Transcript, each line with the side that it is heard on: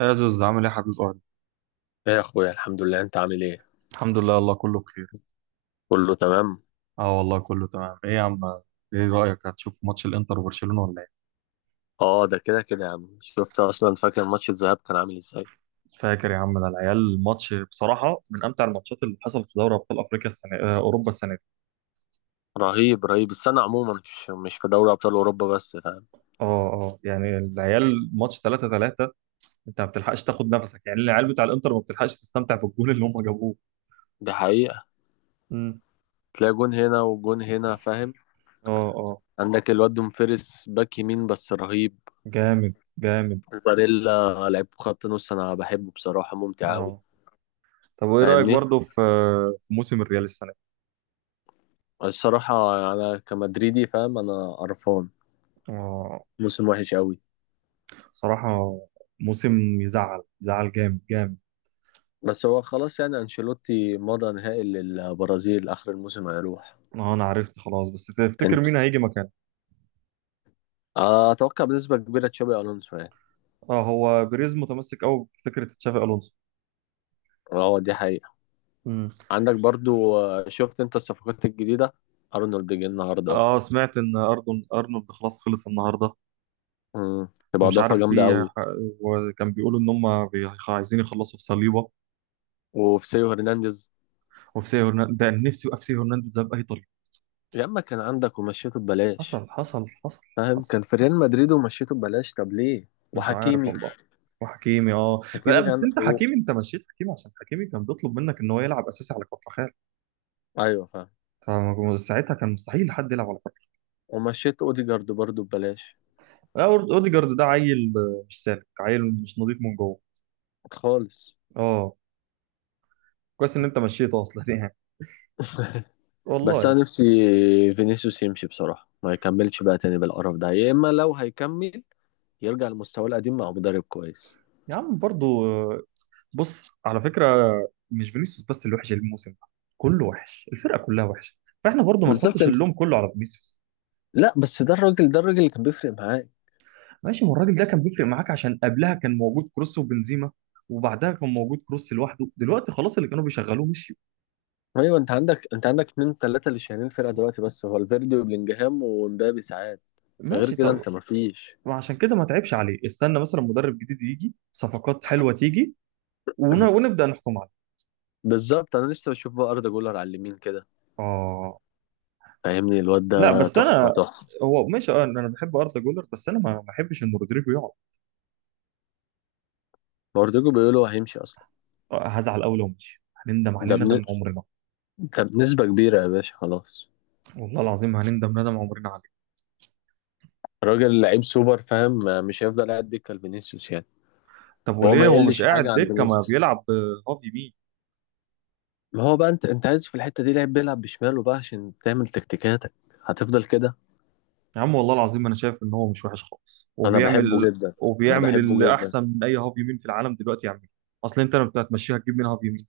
right: يا زوز، عامل ايه يا حبيب قلبي؟
left: ايه يا اخويا، الحمد لله. انت عامل ايه؟
right: الحمد لله، والله كله بخير.
left: كله تمام.
right: اه، والله كله تمام. ايه يا عم؟ ايه رأيك، هتشوف ماتش الانتر وبرشلونة ولا ايه؟
left: اه، ده كده كده يا عم، شفت اصلا. فاكر ماتش الذهاب كان عامل ازاي؟
right: فاكر يا عم، ده العيال الماتش بصراحة من امتع الماتشات اللي حصل في دوري ابطال افريقيا السنة، اوروبا السنة دي.
left: رهيب رهيب. السنه عموما مش في دوري ابطال اوروبا بس، فاهم.
right: اه، اه، يعني العيال ماتش 3-3. انت ما بتلحقش تاخد نفسك، يعني العيال بتاع الانتر ما بتلحقش تستمتع بالجول اللي هم جابوه.
left: دي حقيقه.
right: امم.
left: تلاقي جون هنا وجون هنا، فاهم.
right: اه، اه،
left: عندك الواد دوم فيرس باك يمين، بس رهيب.
right: جامد جامد.
left: باريلا لعيب خط نص انا بحبه بصراحه، ممتع قوي.
right: اه، طب وايه رأيك
left: فاهمني.
right: برضه في موسم الريال السنة دي؟
left: الصراحه، انا كمدريدي، فاهم، انا قرفان.
right: اه،
left: موسم وحش قوي.
right: بصراحة موسم يزعل يزعل جامد جامد.
left: بس هو خلاص يعني، انشيلوتي مضى نهائي للبرازيل، اخر الموسم هيروح.
right: اه، انا عرفت خلاص، بس تفتكر مين هيجي مكانه؟
left: اتوقع بنسبه كبيره تشابي الونسو يعني.
right: اه، هو بيريز متمسك قوي بفكرة تشافي الونسو.
left: اه، دي حقيقه.
right: مم.
left: عندك برضو، شفت انت الصفقات الجديده؟ ارنولد جه النهارده اهو.
right: اه، سمعت ان اردن ارنولد خلاص خلص النهارده.
left: مم، تبقى
right: ومش
left: اضافه
right: عارف
left: جامده
right: في.
left: قوي.
right: وكان بيقولوا ان هم عايزين يخلصوا في صليبه.
left: وفي سيو هرنانديز.
right: وفي سيو هرنانديز، ده أنا نفسي يبقى في سيو هرنانديز ده باي طريقه.
left: يا اما كان عندك ومشيته ببلاش،
right: حصل، حصل، حصل.
left: فاهم،
right: حصل.
left: كان في ريال مدريد ومشيته ببلاش. طب ليه؟
right: مش عارف
left: وحكيمي.
right: والله. وحكيمي، اه. لا
left: حكيمي
right: بس
left: كان
right: انت
left: و...
right: حكيمي، انت مشيت حكيمي عشان حكيمي كان بيطلب منك ان هو يلعب اساسي على كفر.
left: ايوه فاهم.
right: فساعتها كان مستحيل حد يلعب على فكره.
left: ومشيت اوديجارد برضو ببلاش.
right: اوديجارد ده عيل، مش سالك، عيل مش نظيف من جوه.
left: خالص.
right: اه. كويس ان انت مشيته اصلا يعني.
left: بس
right: والله.
left: انا نفسي فينيسيوس يمشي بصراحه، ما يكملش بقى تاني بالقرف ده، يا اما لو هيكمل يرجع لمستواه القديم مع مدرب كويس.
right: يا عم برضو بص، على فكره. مش فينيسيوس بس اللي وحش الموسم ده. كله وحش، الفرقه كلها وحشه. فاحنا برضو ما
left: بالظبط
right: نحطش
left: انت.
right: اللوم كله على فينيسيوس.
left: لا، بس ده الراجل اللي كان بيفرق معاك.
right: ماشي، ما الراجل ده كان بيفرق معاك عشان قبلها كان موجود كروس وبنزيما. وبعدها كان موجود كروس لوحده، دلوقتي خلاص، اللي كانوا بيشغلوه مشيوا.
left: ايوه، انت عندك اتنين تلاته اللي شايلين الفرقه دلوقتي، بس هو الفيردي وبلينجهام ومبابي ساعات. غير
right: ماشي،
left: كده
right: طب.
left: انت مفيش.
right: وعشان كده ما تعبش عليه، استنى مثلا مدرب جديد يجي، صفقات حلوه تيجي. ونبدا نحكم عليه.
left: بالظبط، انا لسه بشوف بقى اردا جولر على اليمين كده.
right: اه،
left: فاهمني، الواد
right: لا
left: ده
right: بس
left: تحفه
right: انا.
left: تحفه.
right: هو ماشي، اه انا بحب اردا جولر، بس انا ما بحبش ان رودريجو يقعد.
left: برضه بيقولوا هيمشي اصلا.
right: هزعل قوي لو مشي، هنندم عليه
left: ده بن...
right: ندم عمرنا.
left: ده بنسبه كبيره يا باشا خلاص.
right: والله العظيم هنندم ندم عمرنا عليه.
left: راجل لعيب سوبر، فاهم، مش هيفضل قاعد دكه لفينيسيوس يعني.
right: طب
left: وهو
right: وليه
left: ما
right: هو مش
left: يقلش حاجه
right: قاعد
left: عن
right: دكه، ما
left: فينيسيوس.
right: بيلعب هافي مين؟
left: ما هو بقى انت عايز في الحته دي لعيب بيلعب بشماله بقى عشان تعمل تكتيكاتك، هتفضل كده.
right: يا عم والله العظيم انا شايف ان هو مش وحش خالص،
left: انا
right: وبيعمل.
left: بحبه جدا. انا
right: وبيعمل
left: بحبه
right: اللي
left: جدا.
right: احسن من اي هافي مين في العالم دلوقتي يعمله. اصل انت لما هتمشيها هتجيب مين هافي مين؟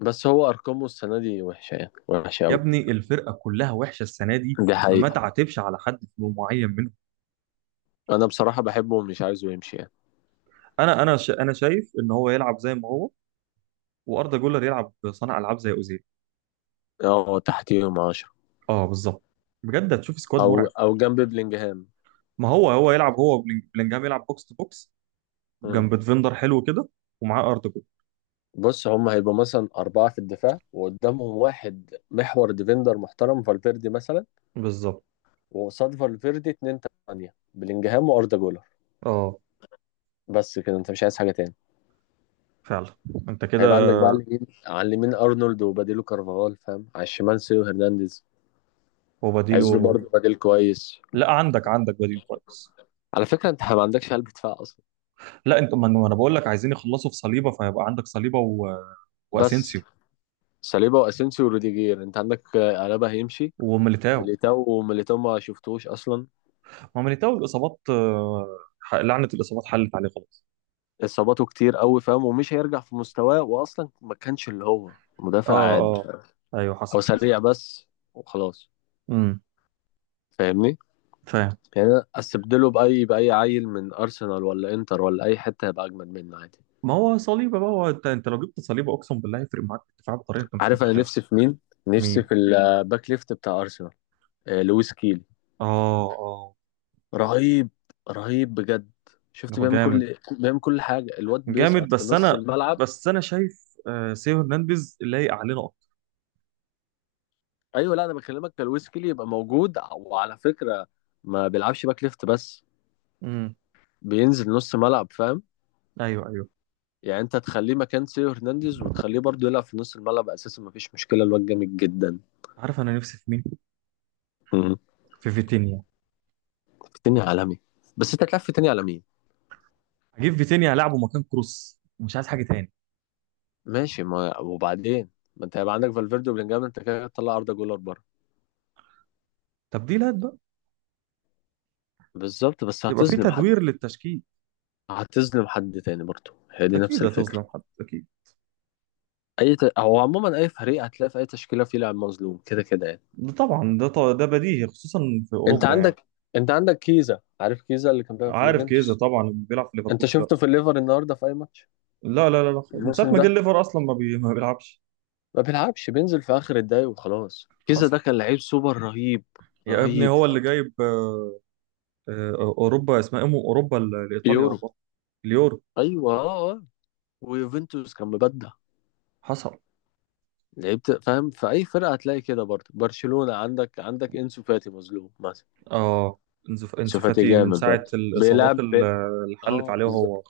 left: بس هو ارقامه السنه دي وحشه يعني، وحشه
right: يا
left: قوي.
right: ابني الفرقه كلها وحشه السنه دي.
left: دي
right: فما
left: حقيقه.
right: تعاتبش على حد معين منهم.
left: انا بصراحه بحبه، ومش عايزه يمشي يعني.
right: انا شايف ان هو يلعب زي ما هو. واردا جولر يلعب صانع العاب زي اوزيل.
left: اه، تحتيهم 10،
right: اه، بالظبط. بجد هتشوف سكواد
left: او
right: مرعب.
left: او جنب بلينجهام.
right: ما هو يلعب، بلينجهام يلعب بوكس تو بوكس.
left: مم.
right: جنب ديفندر حلو كده. ومعاه اردا جولر.
left: بص، هم هيبقوا مثلا أربعة في الدفاع، وقدامهم واحد محور ديفندر محترم فالفيردي مثلا.
right: بالظبط.
left: وقصاد فالفيردي اتنين، تانية بلينجهام وأردا جولر.
right: اه،
left: بس كده انت مش عايز حاجة تاني.
right: فعلا. انت كده.
left: هيبقى عندك بقى على اليمين أرنولد وبديله كارفاغال، فاهم، على الشمال سيو هرنانديز. عايز له
right: وبديله.
left: برضه بديل كويس.
right: لا، عندك بديل كويس.
left: على فكرة انت ما عندكش قلب دفاع اصلا.
right: لا انت، ما انا ما أنا بقول لك عايزين يخلصوا في صليبه، فيبقى عندك صليبه
left: بس
right: واسينسيو.
left: ساليبا واسينسيو وروديجير انت عندك، الابا هيمشي.
right: وميليتاو.
left: وميليتاو ما شفتوش اصلا.
right: هو ميليتاو الاصابات، لعنه الاصابات حلت عليه خلاص.
left: اصاباته كتير قوي، فاهم، ومش هيرجع في مستواه، واصلا ما كانش اللي هو مدافع
right: اه،
left: عادي.
right: اه، ايوه،
left: او
right: حصل حصل.
left: سريع بس. وخلاص.
right: امم،
left: فاهمني.
right: فاهم.
left: يعني أنا استبدله باي عيل من ارسنال ولا انتر ولا اي حتة هيبقى اجمد منه عادي.
right: ما هو صليبه بقى، هو انت لو جبت صليبه اقسم بالله هيفرق معاك في الدفاع بطريقه انت مش
left: عارف انا
right: متخيلها.
left: نفسي في مين. نفسي
right: مين؟
left: في الباك ليفت بتاع ارسنال. لويس كيل.
right: اه، اه،
left: رهيب. رهيب بجد. شفت
right: هو
left: بيعمل
right: جامد.
left: كل بيعمل كل حاجه، الواد
right: جامد،
left: بيسقط في
right: بس
left: نص
right: انا.
left: الملعب.
right: بس انا شايف سيو هرنانديز لايق علينا اكتر.
left: ايوه، لا انا بكلمك كالويسكلي يبقى موجود، وعلى فكره ما بيلعبش باك ليفت بس،
right: امم.
left: بينزل نص ملعب، فاهم.
right: ايوه، ايوه.
left: يعني انت تخليه مكان سيو هرنانديز، وتخليه برضه يلعب في نص الملعب اساسا، مفيش مشكله، الواد جامد جدا.
right: عارف انا نفسي في مين؟
left: مم.
right: في فيتينيا.
left: في تاني عالمي. بس انت هتلعب في تاني على مين؟
right: هجيب فيتينيا العبه مكان كروس، مش عايز حاجه تاني.
left: ماشي، ما وبعدين، ما انت هيبقى عندك فالفيردي وبلينجهام، انت كده تطلع اردا جولر بره.
right: تبديلات بقى.
left: بالظبط، بس
right: يبقى في
left: هتظلم حد.
right: تدوير للتشكيل.
left: هتظلم حد تاني برضه، هي دي نفس
right: اكيد
left: الفكره.
right: هتظلم حد، اكيد.
left: هو عموما اي فريق هتلاقي في اي تشكيله فيه لاعب مظلوم كده كده يعني.
right: ده طبعا، ده بديهي، خصوصا في
left: انت
right: اوروبا يعني.
left: عندك انت عندك كيزا، عارف كيزا اللي كان بيلعب في
right: عارف كيزا
left: اليوفنتوس.
right: طبعا، اللي بيلعب في
left: انت
right: ليفربول
left: شفته
right: دلوقتي.
left: في الليفر النهارده في اي ماتش؟
right: لا، لا، لا، لا، من ساعه
left: الموسم
right: ما جه
left: ده
right: الليفر اصلا ما بيلعبش.
left: ما بيلعبش، بينزل في اخر الدقايق وخلاص. كيزا
right: حصل.
left: ده كان لعيب سوبر، رهيب.
right: يا ابني
left: رهيب.
right: هو اللي جايب اوروبا اسمها ايه، اوروبا لايطاليا
left: يورو.
right: والله. اليورو.
left: ايوه، اه اه. ويوفنتوس كان مبدع.
right: حصل.
left: لعيبت، فاهم، في اي فرقه هتلاقي كده برضه. برشلونه، عندك انسو فاتي مظلوم مثلا.
right: اه، انسو
left: انسو
right: إنسو
left: فاتي
right: فاتي من
left: جامد
right: ساعه
left: برضه
right: الاصابات
left: بيلعب بيل...
right: اللي حلت
left: اه
right: عليه
left: بالظبط.
right: هو.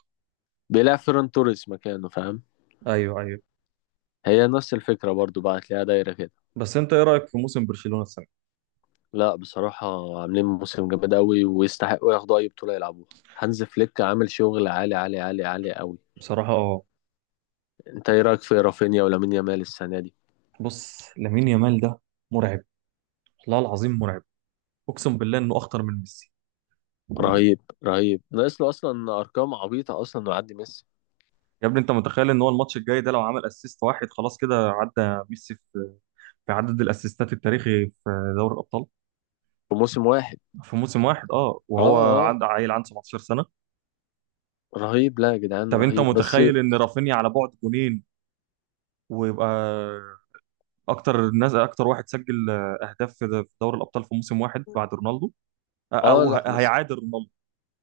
left: بيلعب فيران توريس مكانه، فاهم.
right: ايوه، ايوه.
left: هي نفس الفكرة برضو بقى، هتلاقيها دايرة كده.
right: بس انت ايه رايك في موسم برشلونه السنه؟
left: لا، بصراحة عاملين موسم جامد أوي، ويستحقوا ياخدوا أي بطولة يلعبوها. هانز فليك عامل شغل عالي عالي عالي عالي أوي.
right: بصراحه، اه.
left: أنت إيه رأيك في رافينيا ولامين يامال السنة دي؟
right: بص، لامين يامال ده مرعب. والله العظيم مرعب. اقسم بالله انه اخطر من ميسي.
left: رهيب رهيب، ناقص له أصلا أرقام عبيطة أصلا إنه يعدي ميسي
right: يا ابني انت متخيل ان هو الماتش الجاي ده لو عمل اسيست واحد خلاص كده عدى ميسي في عدد الاسيستات التاريخي في دوري الابطال
left: في موسم واحد.
right: في موسم واحد. اه
left: أه
right: وهو
left: أه.
right: عند، عيل عنده 17 سنه.
left: رهيب، لا يا جدعان،
right: طب انت
left: رهيب بس.
right: متخيل ان رافينيا على بعد جونين، ويبقى اكتر واحد سجل اهداف في دوري الابطال في موسم واحد بعد رونالدو،
left: أه،
right: او
left: لا ميسي.
right: هيعادل رونالدو.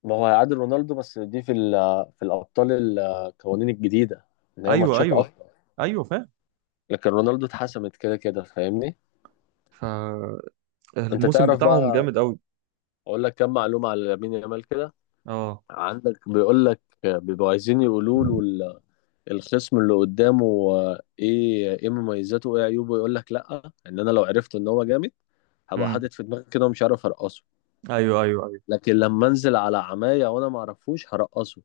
left: ما هو هيعادل رونالدو، بس دي في في الأبطال، القوانين الجديدة، إن هي
right: ايوه،
left: ماتشات
right: ايوه،
left: أكتر.
right: ايوه، فاهم.
left: لكن رونالدو اتحسمت كده كده، فاهمني؟ أنت
right: فالموسم
left: تعرف
right: بتاعهم
left: بقى،
right: جامد قوي.
left: اقول لك كم معلومه على لامين يامال كده.
right: اه.
left: عندك بيقول لك بيبقوا عايزين يقولوا له الخصم اللي قدامه ايه مميزاته وايه عيوبه، يقول لك لا، ان انا لو عرفت ان هو جامد هبقى
right: امم.
left: حاطط في دماغي كده، ومش عارف ارقصه.
right: ايوه، ايوه.
left: لكن لما انزل على عمايه وانا ما اعرفوش هرقصه،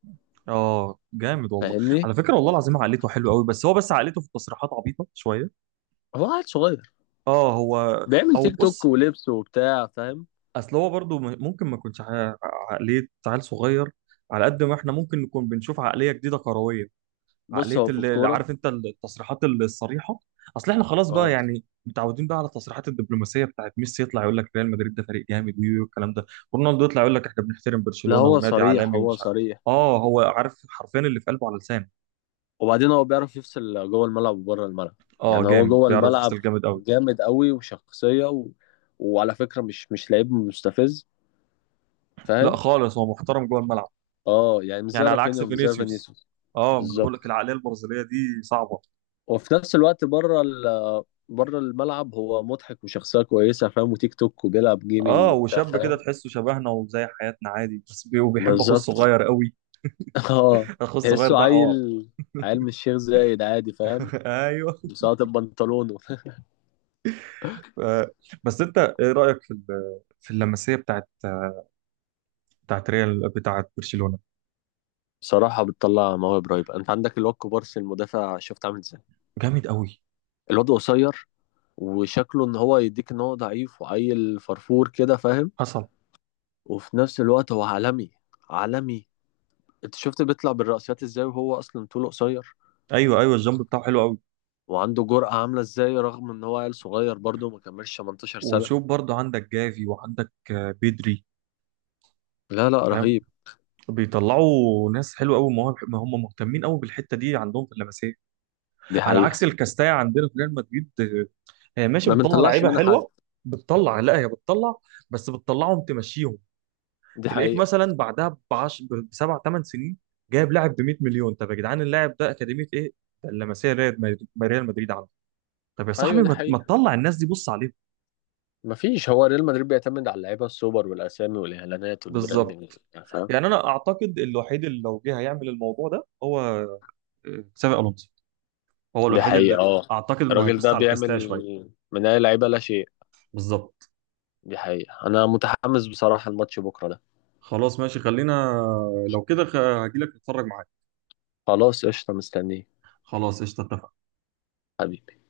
right: اه، جامد والله.
left: فاهمني.
right: على فكره والله العظيم عقليته حلوه قوي، بس عقليته في التصريحات عبيطه شويه.
left: هو عيل صغير،
right: اه، هو.
left: بيعمل
right: او،
left: تيك توك
right: بص.
left: ولبس وبتاع، فاهم.
right: اصل هو برضو ممكن ما يكونش عقليه عيل صغير. على قد ما احنا ممكن نكون بنشوف عقليه جديده كرويه.
left: بص
right: عقليه،
left: هو في
right: اللي
left: الكوره.
right: عارف انت التصريحات الصريحه. اصل احنا خلاص بقى
left: اه،
right: يعني متعودين بقى على التصريحات الدبلوماسيه بتاعت ميسي، يطلع يقول لك ريال مدريد ده فريق جامد ويو الكلام ده. رونالدو يطلع يقول لك احنا بنحترم
left: لا
right: برشلونه
left: هو
right: ونادي
left: صريح،
right: عالمي
left: هو
right: ومش عارف.
left: صريح.
right: اه، هو عارف حرفيا اللي في قلبه على لسانه.
left: وبعدين هو بيعرف يفصل جوه الملعب وبره الملعب.
right: اه،
left: يعني هو
right: جامد
left: جوه
right: بيعرف
left: الملعب
right: يفصل جامد قوي.
left: جامد قوي وشخصية و... وعلى فكرة مش لعيب مستفز،
right: لا
left: فاهم.
right: خالص، هو محترم جوه الملعب.
left: اه، يعني مش زي
right: يعني على
left: رافينيا
right: عكس
left: ومش زي
right: فينيسيوس.
left: فينيسيوس.
right: اه، ما انا بقول لك
left: بالظبط.
right: العقليه البرازيليه دي صعبه.
left: وفي نفس الوقت بره بره الملعب هو مضحك وشخصية كويسة، فاهم، وتيك توك وبيلعب جيمنج
right: اه،
left: وبتاع،
right: وشاب كده
left: فاهم.
right: تحسه شبهنا وزي حياتنا عادي، بس وبيحب اخو
left: بالظبط.
right: الصغير قوي.
left: اه.
right: اخو الصغير
left: تحسه
right: ده
left: عيل،
right: حوار.
left: عيل من الشيخ زايد عادي، فاهم،
right: ايوه.
left: مساقط بنطلونه.
right: آه. بس انت ايه رايك في في اللمسيه بتاعت، بتاعت ريال بتاعت برشلونه.
left: بصراحة بتطلع مواهب رهيبة. انت عندك الواد كوبارسي المدافع، شفت عامل ازاي؟
right: جامد قوي.
left: الواد قصير، وشكله ان هو يديك ان هو ضعيف وعيل فرفور كده، فاهم.
right: حصل.
left: وفي نفس الوقت هو عالمي، عالمي. انت شفت بيطلع بالرأسيات ازاي وهو اصلا طوله قصير،
right: ايوه، ايوه، الجنب بتاعه حلو قوي.
left: وعنده جرأة عاملة ازاي، رغم ان هو عيل صغير برضه ما كملش 18 سنة.
right: وشوف برضه عندك جافي وعندك بيدري.
left: لا لا، رهيب.
right: بيطلعوا ناس حلوه قوي، مواهب، ما هم مهتمين قوي بالحته دي عندهم في اللمسيه.
left: دي
right: على عكس
left: حقيقة.
right: الكاستايا عندنا في ريال مدريد، هي ماشي
left: ما
right: بتطلع
left: بنطلعش
right: لعيبه
left: منها حد.
right: حلوه. بتطلع لا هي بتطلع. بس بتطلعهم تمشيهم.
left: دي
right: تلاقيك
left: حقيقة.
right: مثلا بعدها بسبع ثمان سنين جايب لاعب ب 100 مليون، طب يا جدعان اللاعب ده اكاديميه ايه؟ ده اللمسيه، ريال مدريد ريال مدريد عنده. طب يا صاحبي
left: ايوه دي
right: ما
left: حقيقة.
right: تطلع الناس دي، بص عليهم.
left: مفيش، هو ريال مدريد بيعتمد على اللعيبة السوبر والاسامي والاعلانات
right: بالظبط.
left: والبراندنج، فاهم.
right: يعني انا اعتقد الوحيد اللي لو جه هيعمل الموضوع ده هو تشافي الونسو. هو
left: دي
right: الوحيد
left: حقيقة
right: اللي
left: اه.
right: اعتقد انه
left: الراجل
right: هيبص
left: ده
right: على الكاستية
left: بيعمل
right: شويه.
left: من اي لعيبة لا شيء.
right: بالظبط.
left: دي حقيقة. أنا متحمس بصراحة، الماتش بكرة ده.
right: خلاص، ماشي، خلينا. لو كده هجيلك نتفرج معاك.
left: خلاص قشطة، مستنيه.
right: خلاص قشطه، اتفقنا.
left: حبيبي.